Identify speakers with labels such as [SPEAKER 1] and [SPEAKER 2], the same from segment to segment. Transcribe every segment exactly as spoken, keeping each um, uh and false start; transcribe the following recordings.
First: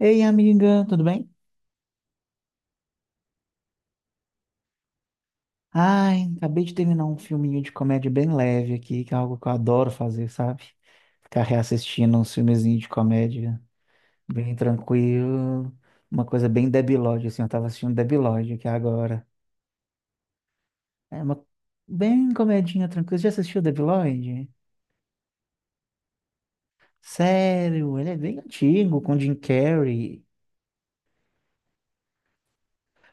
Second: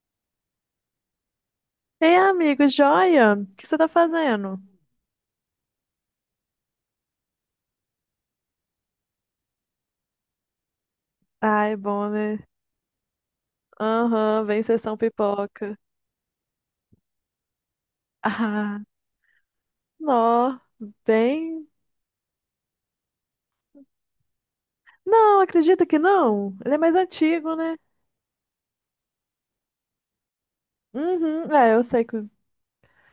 [SPEAKER 1] Ei, amiga, tudo bem?
[SPEAKER 2] Ei, amigo, joia? O que você tá fazendo?
[SPEAKER 1] Ai, acabei de terminar um filminho de comédia bem leve aqui, que é algo que eu adoro fazer, sabe? Ficar
[SPEAKER 2] Ai, bom,
[SPEAKER 1] reassistindo uns
[SPEAKER 2] né?
[SPEAKER 1] filmezinhos de comédia
[SPEAKER 2] Aham,
[SPEAKER 1] bem
[SPEAKER 2] vem sessão
[SPEAKER 1] tranquilo,
[SPEAKER 2] pipoca.
[SPEAKER 1] uma coisa bem debilóide, assim, eu tava assistindo debilóide aqui
[SPEAKER 2] Ah,
[SPEAKER 1] agora.
[SPEAKER 2] nó,
[SPEAKER 1] É uma
[SPEAKER 2] bem.
[SPEAKER 1] Bem comedinha tranquila. Você já assistiu debilóide?
[SPEAKER 2] Não, acredito que não. Ele é mais antigo, né?
[SPEAKER 1] Sério, ele é bem antigo, com Jim Carrey.
[SPEAKER 2] Uhum, é, eu sei que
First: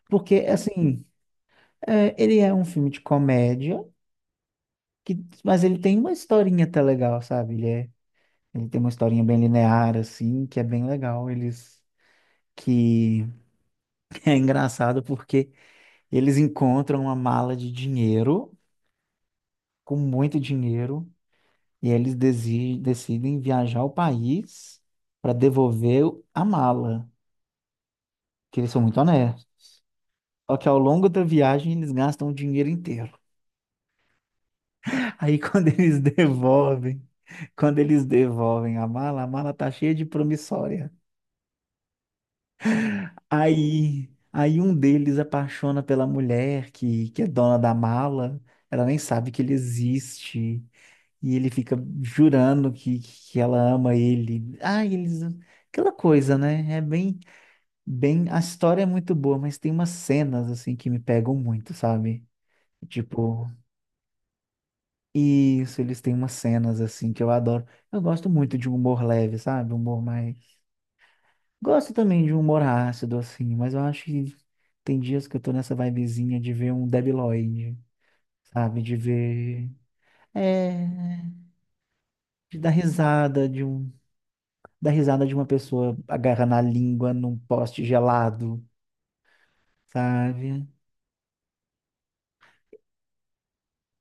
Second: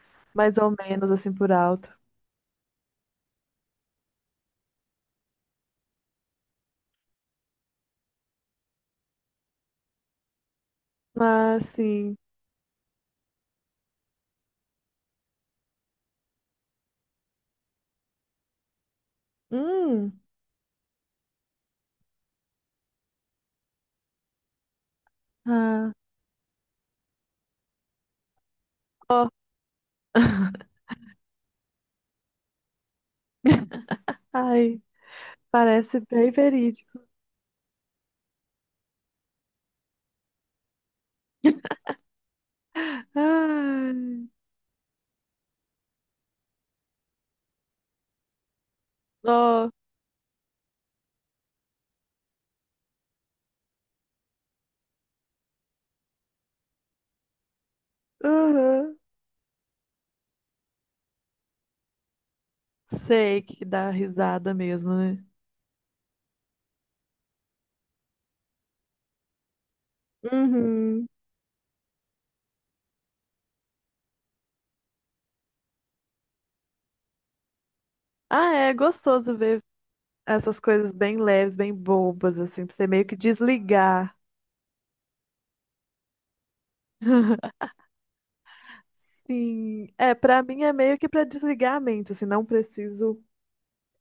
[SPEAKER 1] Porque,
[SPEAKER 2] mais ou
[SPEAKER 1] assim,
[SPEAKER 2] menos assim por alto.
[SPEAKER 1] é, ele é um filme de comédia, que, mas ele tem uma historinha até legal, sabe? Ele é Ele tem uma historinha bem linear, assim, que é bem legal.
[SPEAKER 2] Ah,
[SPEAKER 1] Eles.
[SPEAKER 2] sim.
[SPEAKER 1] Que é engraçado porque eles encontram uma mala de dinheiro, com
[SPEAKER 2] Hum,
[SPEAKER 1] muito dinheiro, e eles desi- decidem viajar ao país para
[SPEAKER 2] ah,
[SPEAKER 1] devolver a mala, que eles são muito
[SPEAKER 2] ó.
[SPEAKER 1] honestos. Só que ao longo da viagem eles gastam o dinheiro inteiro.
[SPEAKER 2] Ai,
[SPEAKER 1] Aí quando eles
[SPEAKER 2] parece bem verídico.
[SPEAKER 1] devolvem, quando eles devolvem a mala, a mala tá cheia de promissória.
[SPEAKER 2] Ai,
[SPEAKER 1] Aí, aí um deles apaixona pela mulher que, que é dona da mala, ela nem sabe que ele
[SPEAKER 2] ó,
[SPEAKER 1] existe, e ele fica jurando que, que ela ama ele. Ah, eles, aquela coisa, né? É bem, bem, a história é
[SPEAKER 2] uhum.
[SPEAKER 1] muito boa, mas tem umas cenas assim que me pegam muito, sabe?
[SPEAKER 2] Sei
[SPEAKER 1] Tipo,
[SPEAKER 2] que dá risada mesmo, né?
[SPEAKER 1] isso, eles têm umas cenas assim que eu adoro. Eu gosto muito de humor leve, sabe? Humor mais.
[SPEAKER 2] Uhum.
[SPEAKER 1] Gosto também de um humor ácido, assim, mas eu acho que tem dias que eu tô nessa vibezinha de ver um Debi Lloyd,
[SPEAKER 2] Ah, é
[SPEAKER 1] sabe? De
[SPEAKER 2] gostoso ver
[SPEAKER 1] ver.
[SPEAKER 2] essas
[SPEAKER 1] É.
[SPEAKER 2] coisas bem leves, bem bobas,
[SPEAKER 1] De
[SPEAKER 2] assim,
[SPEAKER 1] dar
[SPEAKER 2] pra você meio que
[SPEAKER 1] risada de um.
[SPEAKER 2] desligar.
[SPEAKER 1] Dar risada de uma pessoa agarrando a língua num poste gelado,
[SPEAKER 2] Sim, é, pra mim
[SPEAKER 1] sabe?
[SPEAKER 2] é meio que pra desligar a mente, assim, não preciso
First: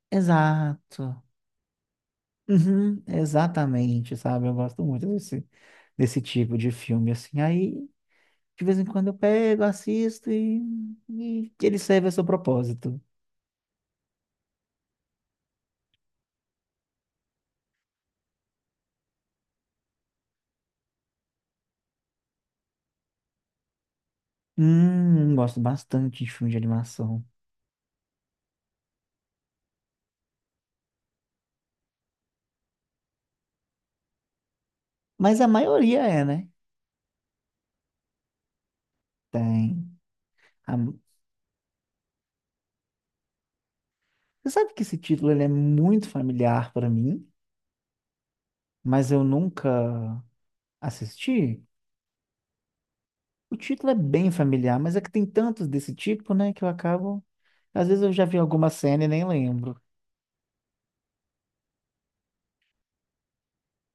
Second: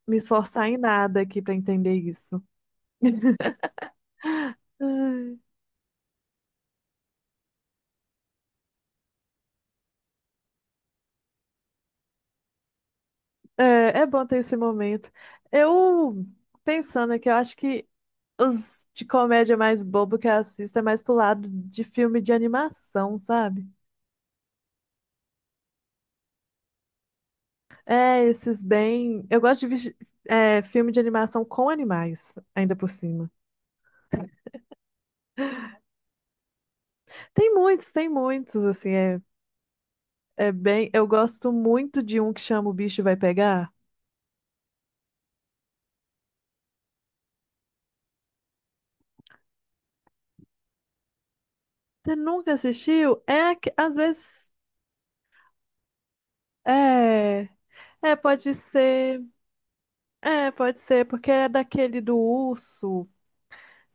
[SPEAKER 2] me esforçar em nada
[SPEAKER 1] Exato.
[SPEAKER 2] aqui pra entender isso.
[SPEAKER 1] Uhum, exatamente, sabe? Eu gosto muito
[SPEAKER 2] Ai,
[SPEAKER 1] desse, desse tipo de filme, assim. Aí, de vez em quando eu pego, assisto e, e ele serve a seu propósito.
[SPEAKER 2] É, é bom ter esse momento. Eu, pensando aqui, eu acho que os de comédia mais bobo que eu assisto é mais pro lado de filme de animação, sabe?
[SPEAKER 1] Hum, gosto bastante de filme de animação.
[SPEAKER 2] É, esses bem. Eu gosto de vesti- É, filme de animação com animais, ainda por cima.
[SPEAKER 1] Mas a maioria é, né?
[SPEAKER 2] Tem muitos, tem muitos, assim, é,
[SPEAKER 1] Tem.
[SPEAKER 2] é
[SPEAKER 1] A-
[SPEAKER 2] bem. Eu gosto muito de um que chama O Bicho Vai Pegar.
[SPEAKER 1] Você sabe que esse título ele é muito familiar para mim, mas eu nunca assisti?
[SPEAKER 2] Você nunca assistiu? É,
[SPEAKER 1] O
[SPEAKER 2] que
[SPEAKER 1] título é
[SPEAKER 2] às
[SPEAKER 1] bem
[SPEAKER 2] vezes.
[SPEAKER 1] familiar, mas é que tem tantos desse tipo, né, que eu acabo.
[SPEAKER 2] É,
[SPEAKER 1] Às vezes eu
[SPEAKER 2] é,
[SPEAKER 1] já vi
[SPEAKER 2] pode
[SPEAKER 1] alguma cena e
[SPEAKER 2] ser.
[SPEAKER 1] nem lembro.
[SPEAKER 2] É, pode ser, porque é daquele do urso.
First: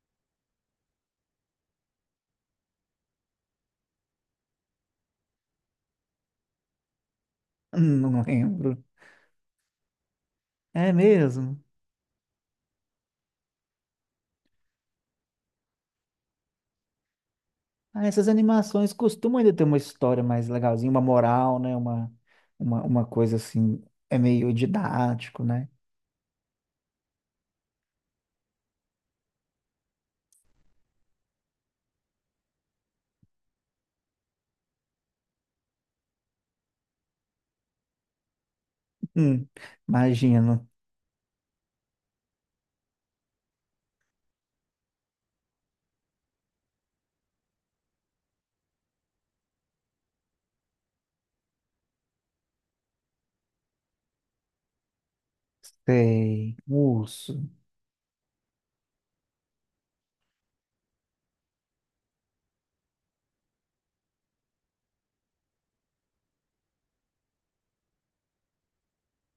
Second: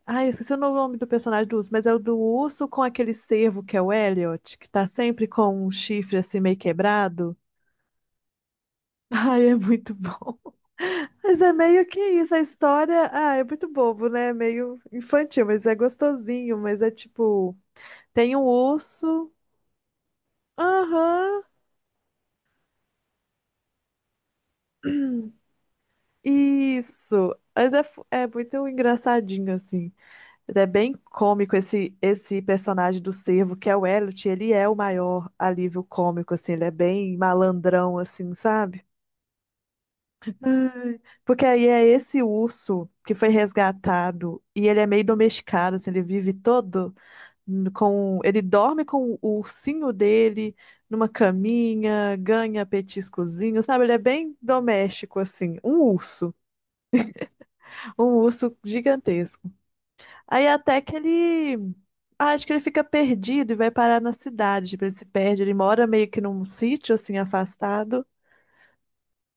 [SPEAKER 2] Ai, eu esqueci o nome do personagem do urso, mas é o do urso com aquele cervo que é o Elliot, que tá sempre com um chifre assim meio quebrado.
[SPEAKER 1] Não lembro.
[SPEAKER 2] Ai, é muito bom.
[SPEAKER 1] É
[SPEAKER 2] Mas é
[SPEAKER 1] mesmo?
[SPEAKER 2] meio que isso, a história, ah, é muito bobo, né? É meio infantil, mas é gostosinho, mas é tipo,
[SPEAKER 1] Ah, essas
[SPEAKER 2] tem um
[SPEAKER 1] animações
[SPEAKER 2] urso,
[SPEAKER 1] costumam ainda ter uma história mais legalzinha, uma
[SPEAKER 2] aham,
[SPEAKER 1] moral, né? Uma, uma, uma coisa assim, é meio didático, né?
[SPEAKER 2] isso. Mas é, fu- é muito engraçadinho, assim. É bem cômico esse, esse personagem do cervo, que é o Elliot, ele é o maior alívio cômico, assim, ele é bem malandrão, assim, sabe?
[SPEAKER 1] Hum, imagino.
[SPEAKER 2] Ai, porque aí é esse urso que foi resgatado e ele é meio domesticado, assim, ele vive todo com ele dorme com o ursinho dele numa caminha, ganha petiscozinho, sabe? Ele é bem doméstico assim, um urso,
[SPEAKER 1] Sei. Urso.
[SPEAKER 2] um urso gigantesco. Aí até que ele ah, acho que ele fica perdido e vai parar na cidade, tipo, ele se perde, ele mora meio que num sítio assim afastado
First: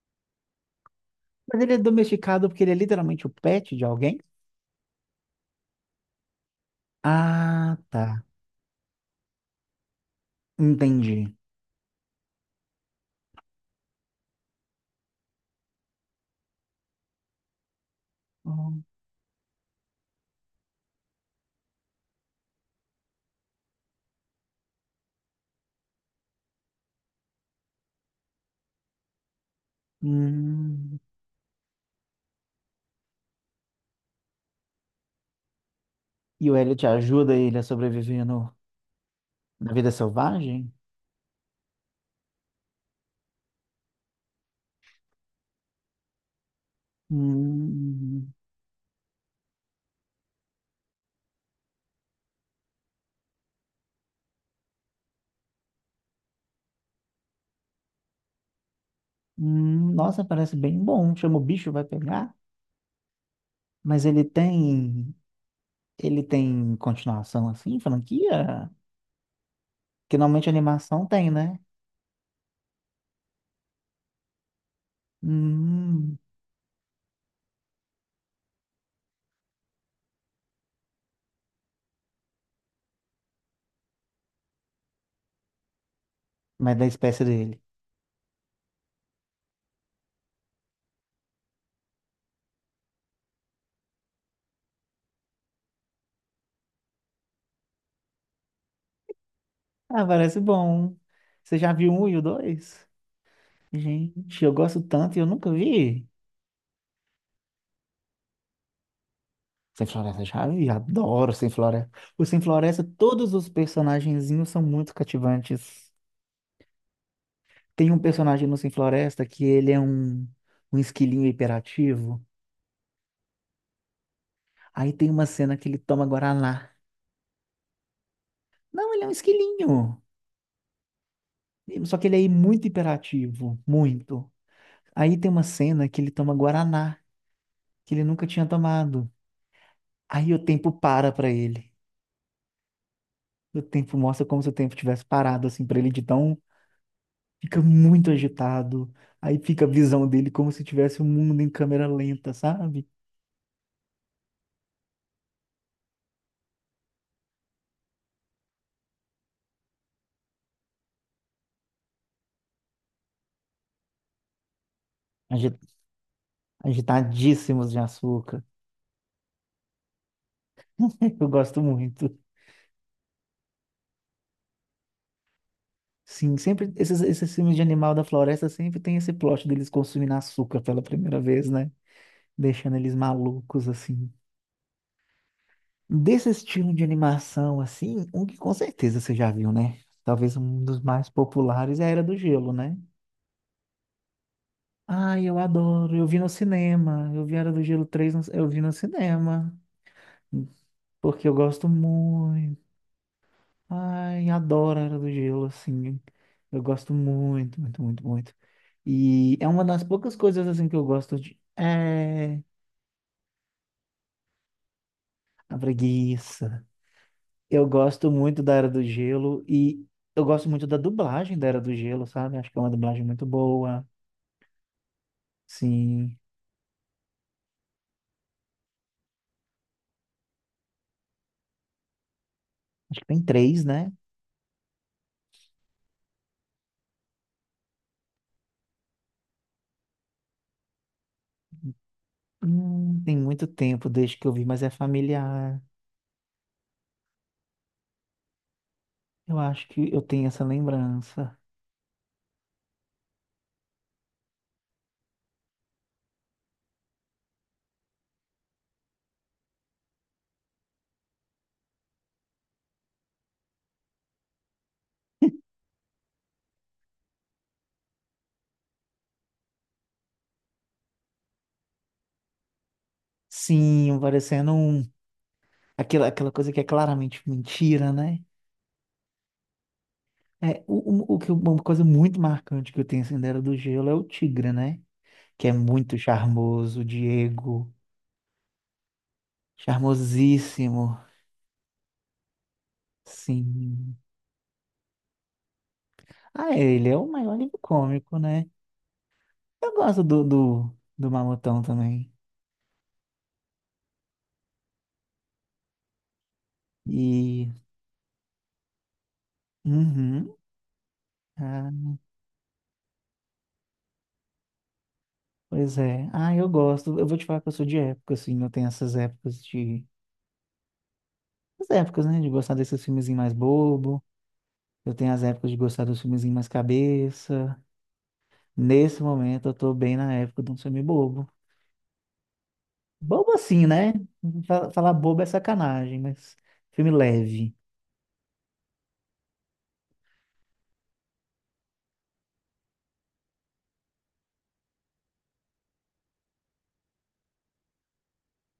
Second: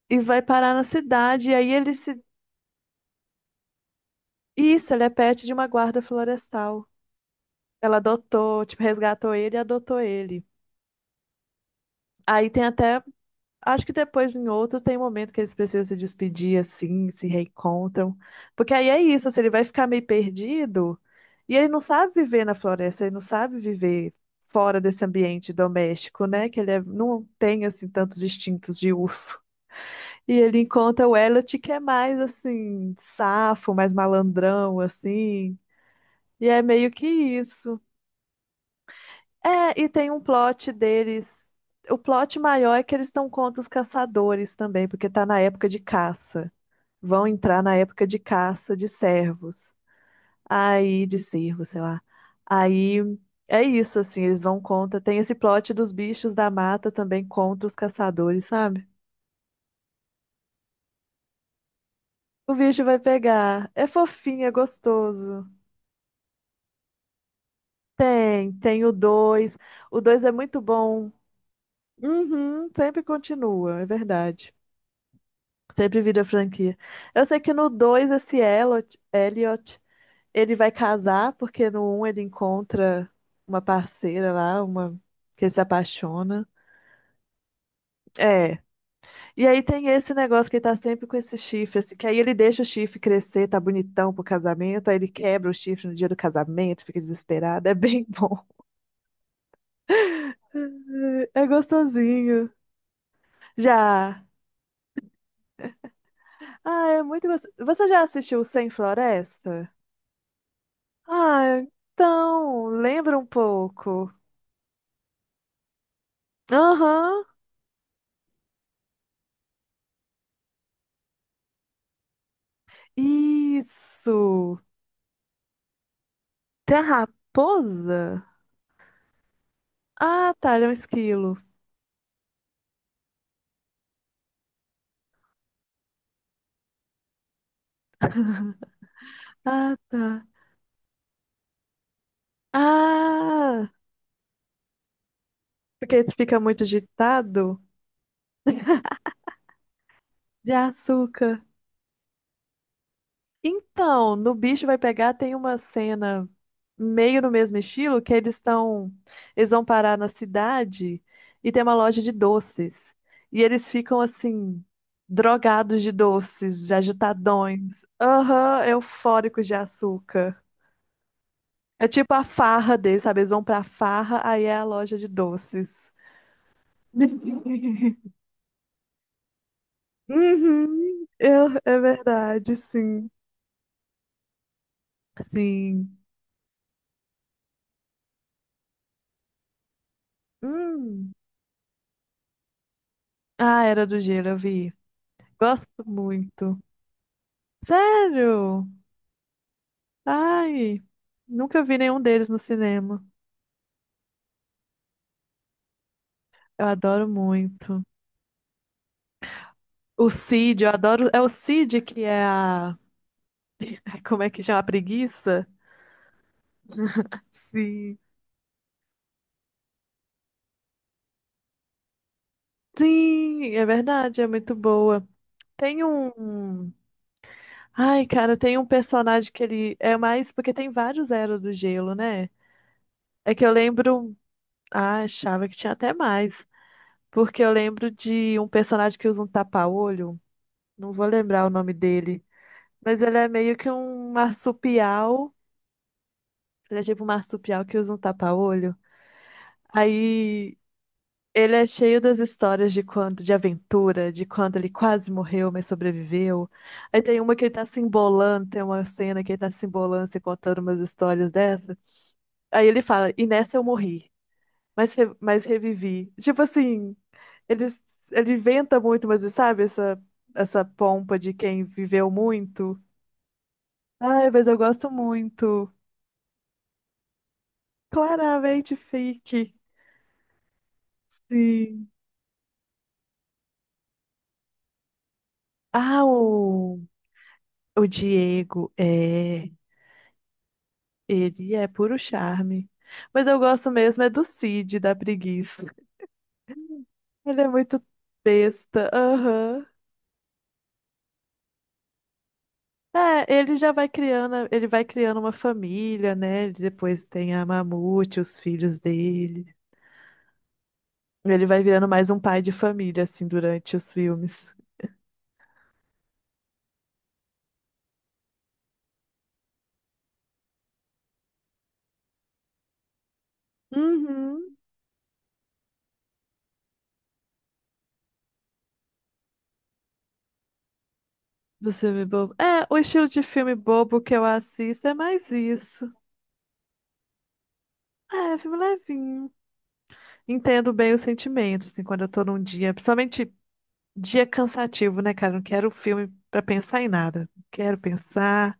[SPEAKER 2] e vai parar na cidade e
[SPEAKER 1] Mas
[SPEAKER 2] aí
[SPEAKER 1] ele é
[SPEAKER 2] ele se
[SPEAKER 1] domesticado porque ele é literalmente o pet de alguém?
[SPEAKER 2] Isso, ele é pet de uma guarda florestal.
[SPEAKER 1] Ah,
[SPEAKER 2] Ela
[SPEAKER 1] tá.
[SPEAKER 2] adotou, tipo, resgatou ele e adotou ele.
[SPEAKER 1] Entendi.
[SPEAKER 2] Aí tem até acho que depois, em outro, tem momento que eles precisam se despedir, assim, se reencontram. Porque
[SPEAKER 1] Hum.
[SPEAKER 2] aí é isso, assim, ele vai ficar meio perdido e ele não sabe viver na floresta, ele não sabe viver fora desse ambiente doméstico, né? Que ele é- não tem, assim, tantos instintos de urso. E ele
[SPEAKER 1] Hum.
[SPEAKER 2] encontra o Elliot, que é mais, assim, safo, mais malandrão, assim. E
[SPEAKER 1] E o
[SPEAKER 2] é
[SPEAKER 1] Elliot
[SPEAKER 2] meio que
[SPEAKER 1] ajuda ele a
[SPEAKER 2] isso.
[SPEAKER 1] sobreviver no, na
[SPEAKER 2] É, e
[SPEAKER 1] vida
[SPEAKER 2] tem um
[SPEAKER 1] selvagem?
[SPEAKER 2] plot deles. O plot maior é que eles estão contra os caçadores também, porque tá na época de caça. Vão entrar na época de
[SPEAKER 1] Hum.
[SPEAKER 2] caça de servos. Aí, de cervos sei lá. Aí é isso, assim, eles vão contra. Tem esse plot dos bichos da mata também contra os caçadores, sabe?
[SPEAKER 1] Hum. Nossa, parece bem bom. Chama o bicho, vai pegar.
[SPEAKER 2] O bicho vai pegar. É
[SPEAKER 1] Mas ele
[SPEAKER 2] fofinho, é
[SPEAKER 1] tem.
[SPEAKER 2] gostoso.
[SPEAKER 1] Ele tem continuação assim,
[SPEAKER 2] Tem,
[SPEAKER 1] franquia?
[SPEAKER 2] tem o dois. O
[SPEAKER 1] Que
[SPEAKER 2] dois é
[SPEAKER 1] normalmente
[SPEAKER 2] muito
[SPEAKER 1] animação
[SPEAKER 2] bom.
[SPEAKER 1] tem, né?
[SPEAKER 2] Uhum, sempre continua, é verdade. Sempre
[SPEAKER 1] Hum.
[SPEAKER 2] vira franquia. Eu sei que no dois esse Elliot, Elliot, ele vai casar, porque no um ele encontra uma parceira lá, uma que ele se apaixona.
[SPEAKER 1] Mas da espécie dele.
[SPEAKER 2] É. E aí tem esse negócio que ele tá sempre com esse chifre, assim, que aí ele deixa o chifre crescer, tá bonitão pro casamento, aí ele quebra o chifre no dia do casamento, fica desesperado, é bem bom.
[SPEAKER 1] Ah, parece bom.
[SPEAKER 2] É
[SPEAKER 1] Você já viu um e o
[SPEAKER 2] gostosinho.
[SPEAKER 1] dois?
[SPEAKER 2] Já.
[SPEAKER 1] Gente, eu gosto tanto e eu nunca vi.
[SPEAKER 2] Ah, é muito gostoso. Você já assistiu Sem Floresta?
[SPEAKER 1] Sem Floresta já, e adoro Sem
[SPEAKER 2] Ah,
[SPEAKER 1] Floresta. O Sem
[SPEAKER 2] então,
[SPEAKER 1] Floresta,
[SPEAKER 2] lembra um
[SPEAKER 1] todos os
[SPEAKER 2] pouco.
[SPEAKER 1] personagenzinhos são muito cativantes.
[SPEAKER 2] Aham,
[SPEAKER 1] Tem um personagem no Sem Floresta que ele é um, um esquilinho hiperativo.
[SPEAKER 2] isso.
[SPEAKER 1] Aí tem uma cena que ele toma Guaraná.
[SPEAKER 2] Tem a raposa?
[SPEAKER 1] Não, ele é um esquilinho.
[SPEAKER 2] Ah, tá, ele é um esquilo.
[SPEAKER 1] Só que ele é muito hiperativo, muito. Aí tem uma cena que ele toma Guaraná, que ele nunca tinha tomado.
[SPEAKER 2] Ah, tá.
[SPEAKER 1] Aí o tempo para pra ele. O
[SPEAKER 2] Ah,
[SPEAKER 1] tempo mostra como se o tempo tivesse parado, assim, pra ele
[SPEAKER 2] porque
[SPEAKER 1] de
[SPEAKER 2] ele
[SPEAKER 1] tão
[SPEAKER 2] fica muito
[SPEAKER 1] fica
[SPEAKER 2] agitado
[SPEAKER 1] muito agitado. Aí fica a visão dele como
[SPEAKER 2] de
[SPEAKER 1] se tivesse o mundo
[SPEAKER 2] açúcar.
[SPEAKER 1] em câmera lenta, sabe?
[SPEAKER 2] Então, no Bicho Vai Pegar tem uma cena meio no mesmo estilo que eles estão, eles vão parar na cidade e tem uma loja de doces. E eles ficam assim,
[SPEAKER 1] Agi-
[SPEAKER 2] drogados de doces, de
[SPEAKER 1] Agitadíssimos de
[SPEAKER 2] agitadões,
[SPEAKER 1] açúcar.
[SPEAKER 2] aham, eufóricos de açúcar.
[SPEAKER 1] Eu gosto
[SPEAKER 2] É tipo
[SPEAKER 1] muito.
[SPEAKER 2] a farra deles, sabe? Eles vão pra farra, aí é a loja de doces.
[SPEAKER 1] Sim, sempre esses, esses filmes de animal da floresta sempre tem esse plot deles consumindo açúcar pela
[SPEAKER 2] Uhum,
[SPEAKER 1] primeira vez,
[SPEAKER 2] eu-
[SPEAKER 1] né?
[SPEAKER 2] é verdade,
[SPEAKER 1] Deixando eles
[SPEAKER 2] sim.
[SPEAKER 1] malucos, assim.
[SPEAKER 2] Sim.
[SPEAKER 1] Desse estilo de animação, assim, um que com certeza você já viu, né? Talvez um dos mais
[SPEAKER 2] Hum.
[SPEAKER 1] populares é a Era do Gelo, né?
[SPEAKER 2] Ah, Era do Gelo, eu vi.
[SPEAKER 1] Ai, eu
[SPEAKER 2] Gosto
[SPEAKER 1] adoro. Eu vi no
[SPEAKER 2] muito.
[SPEAKER 1] cinema. Eu vi Era do Gelo três. No- eu vi
[SPEAKER 2] Sério?
[SPEAKER 1] no cinema.
[SPEAKER 2] Ai,
[SPEAKER 1] Porque eu
[SPEAKER 2] nunca
[SPEAKER 1] gosto
[SPEAKER 2] vi nenhum deles no
[SPEAKER 1] muito.
[SPEAKER 2] cinema.
[SPEAKER 1] Ai, adoro a Era do Gelo, assim. Eu
[SPEAKER 2] Eu
[SPEAKER 1] gosto
[SPEAKER 2] adoro
[SPEAKER 1] muito, muito,
[SPEAKER 2] muito.
[SPEAKER 1] muito, muito. E é uma das
[SPEAKER 2] O
[SPEAKER 1] poucas coisas,
[SPEAKER 2] Cid,
[SPEAKER 1] assim,
[SPEAKER 2] eu
[SPEAKER 1] que eu
[SPEAKER 2] adoro.
[SPEAKER 1] gosto
[SPEAKER 2] É o
[SPEAKER 1] de.
[SPEAKER 2] Cid que é
[SPEAKER 1] É.
[SPEAKER 2] a. Como é que chama? A preguiça?
[SPEAKER 1] A preguiça. Eu
[SPEAKER 2] Sim.
[SPEAKER 1] gosto muito da Era do Gelo e eu gosto muito da dublagem da Era do Gelo, sabe? Acho que é uma dublagem muito
[SPEAKER 2] Sim, é
[SPEAKER 1] boa.
[SPEAKER 2] verdade, é muito boa. Tem
[SPEAKER 1] Sim.
[SPEAKER 2] um. Ai, cara, tem um personagem que ele é mais. Porque tem vários Era do Gelo, né?
[SPEAKER 1] Acho que tem
[SPEAKER 2] É que eu
[SPEAKER 1] três, né?
[SPEAKER 2] lembro. Ah, achava que tinha até mais. Porque eu lembro de um personagem que usa um tapa-olho. Não vou lembrar o nome dele.
[SPEAKER 1] Hum,
[SPEAKER 2] Mas
[SPEAKER 1] tem
[SPEAKER 2] ele é
[SPEAKER 1] muito
[SPEAKER 2] meio que
[SPEAKER 1] tempo
[SPEAKER 2] um
[SPEAKER 1] desde que eu vi, mas é
[SPEAKER 2] marsupial.
[SPEAKER 1] familiar.
[SPEAKER 2] Ele é tipo um marsupial que usa um tapa-olho.
[SPEAKER 1] Eu acho que eu tenho essa
[SPEAKER 2] Aí
[SPEAKER 1] lembrança.
[SPEAKER 2] ele é cheio das histórias de quando, de aventura, de quando ele quase morreu, mas sobreviveu. Aí tem uma que ele tá se embolando, tem uma cena que ele tá se embolando, se contando umas histórias dessa. Aí ele fala, e nessa eu morri, mas, re- mas revivi. Tipo assim, ele, ele inventa muito, mas sabe essa, essa pompa de quem viveu muito?
[SPEAKER 1] Sim,
[SPEAKER 2] Ai, mas
[SPEAKER 1] parecendo
[SPEAKER 2] eu
[SPEAKER 1] um.
[SPEAKER 2] gosto muito.
[SPEAKER 1] Aquela, aquela coisa que é claramente mentira, né?
[SPEAKER 2] Claramente fake.
[SPEAKER 1] É, o, o, o que, eu- uma coisa
[SPEAKER 2] Sim.
[SPEAKER 1] muito marcante que eu tenho assim da Era do Gelo é o Tigre, né? Que é muito
[SPEAKER 2] Ah, o,
[SPEAKER 1] charmoso, o Diego.
[SPEAKER 2] o Diego é.
[SPEAKER 1] Charmosíssimo.
[SPEAKER 2] Ele é puro charme. Mas eu gosto
[SPEAKER 1] Sim.
[SPEAKER 2] mesmo é do Cid, da preguiça.
[SPEAKER 1] Ah, é, ele é o maior
[SPEAKER 2] Ele é
[SPEAKER 1] livro
[SPEAKER 2] muito
[SPEAKER 1] cômico, né?
[SPEAKER 2] besta. Aham.
[SPEAKER 1] Eu gosto do, do, do Mamutão também.
[SPEAKER 2] É, ele já vai criando, ele vai criando uma família, né? Ele depois tem a
[SPEAKER 1] E.
[SPEAKER 2] Mamute, os filhos dele.
[SPEAKER 1] Uhum.
[SPEAKER 2] Ele vai virando
[SPEAKER 1] Ah,
[SPEAKER 2] mais um pai de família, assim, durante os filmes.
[SPEAKER 1] pois é. Ah, eu gosto. Eu vou te falar que eu sou de época, assim. Eu tenho essas épocas de. As épocas, né? De gostar desses filmes mais bobo.
[SPEAKER 2] Uhum.
[SPEAKER 1] Eu tenho as épocas de gostar dos filmezinhos mais cabeça. Nesse momento, eu tô bem na época de um filme bobo.
[SPEAKER 2] Do filme bobo. É, o estilo de
[SPEAKER 1] Bobo
[SPEAKER 2] filme
[SPEAKER 1] assim, né?
[SPEAKER 2] bobo que eu
[SPEAKER 1] Fa-
[SPEAKER 2] assisto
[SPEAKER 1] Falar
[SPEAKER 2] é
[SPEAKER 1] bobo é
[SPEAKER 2] mais isso.
[SPEAKER 1] sacanagem, mas filme leve.
[SPEAKER 2] É, filme levinho. Entendo bem o sentimento, assim, quando eu tô num dia, principalmente dia cansativo, né, cara? Não quero filme pra pensar em nada. Quero pensar,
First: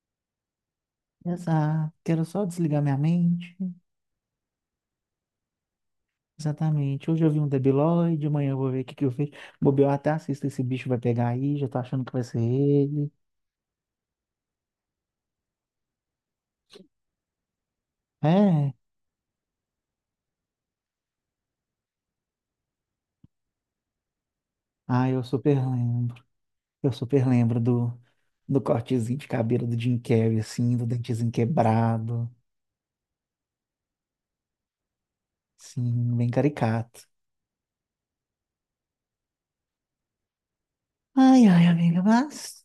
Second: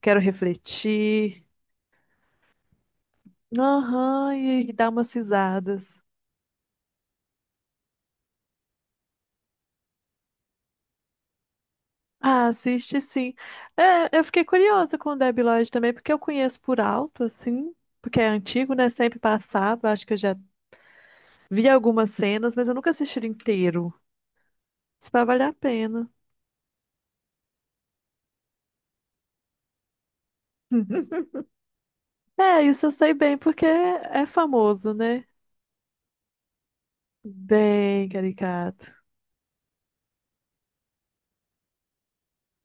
[SPEAKER 2] quero refletir.
[SPEAKER 1] Exato. Quero só desligar minha mente.
[SPEAKER 2] Aham, e, e dar umas risadas.
[SPEAKER 1] Exatamente. Hoje eu vi um Debiloid, amanhã eu vou ver o que que eu fiz. Bobear até assisto esse bicho vai pegar aí, já tô achando que vai ser
[SPEAKER 2] Ah, assiste
[SPEAKER 1] ele.
[SPEAKER 2] sim. É, eu fiquei curiosa com o Debi Lloyd também, porque eu conheço por alto, assim, porque é antigo,
[SPEAKER 1] É.
[SPEAKER 2] né? Sempre passado. Acho que eu já vi algumas cenas, mas eu nunca assisti ele inteiro.
[SPEAKER 1] Ah,
[SPEAKER 2] Isso
[SPEAKER 1] eu
[SPEAKER 2] vai valer a
[SPEAKER 1] super
[SPEAKER 2] pena.
[SPEAKER 1] lembro. Eu super lembro do, do cortezinho de cabelo do Jim Carrey, assim, do dentezinho quebrado.
[SPEAKER 2] É, isso eu sei bem, porque é famoso, né?
[SPEAKER 1] Sim, bem caricato.
[SPEAKER 2] Bem caricato.
[SPEAKER 1] Ai, ai, amiga, mas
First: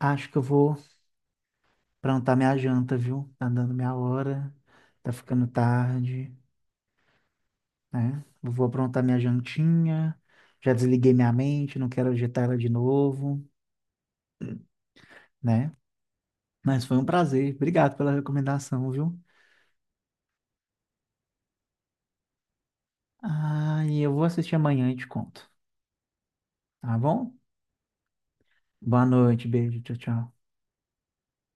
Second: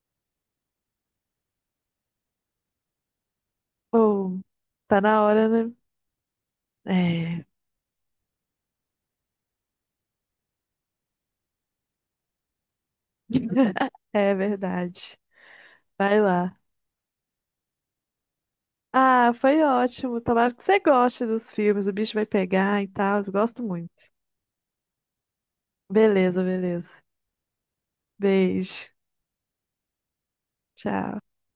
[SPEAKER 1] acho que eu vou aprontar minha janta, viu? Tá dando minha
[SPEAKER 2] Ou,
[SPEAKER 1] hora,
[SPEAKER 2] tá
[SPEAKER 1] tá
[SPEAKER 2] na
[SPEAKER 1] ficando
[SPEAKER 2] hora, né?
[SPEAKER 1] tarde,
[SPEAKER 2] É.
[SPEAKER 1] né? Eu vou aprontar minha jantinha, já desliguei minha mente, não quero agitar ela de novo,
[SPEAKER 2] É verdade.
[SPEAKER 1] né?
[SPEAKER 2] Vai lá.
[SPEAKER 1] Mas foi um prazer, obrigado pela recomendação, viu?
[SPEAKER 2] Ah, foi ótimo. Tomara que você goste dos filmes. O bicho vai pegar e tal. Eu gosto
[SPEAKER 1] Ah,
[SPEAKER 2] muito.
[SPEAKER 1] e eu vou assistir amanhã e te conto,
[SPEAKER 2] Beleza, beleza.
[SPEAKER 1] tá bom?
[SPEAKER 2] Beijo.
[SPEAKER 1] Boa noite, beijo, tchau, tchau.
[SPEAKER 2] Tchau.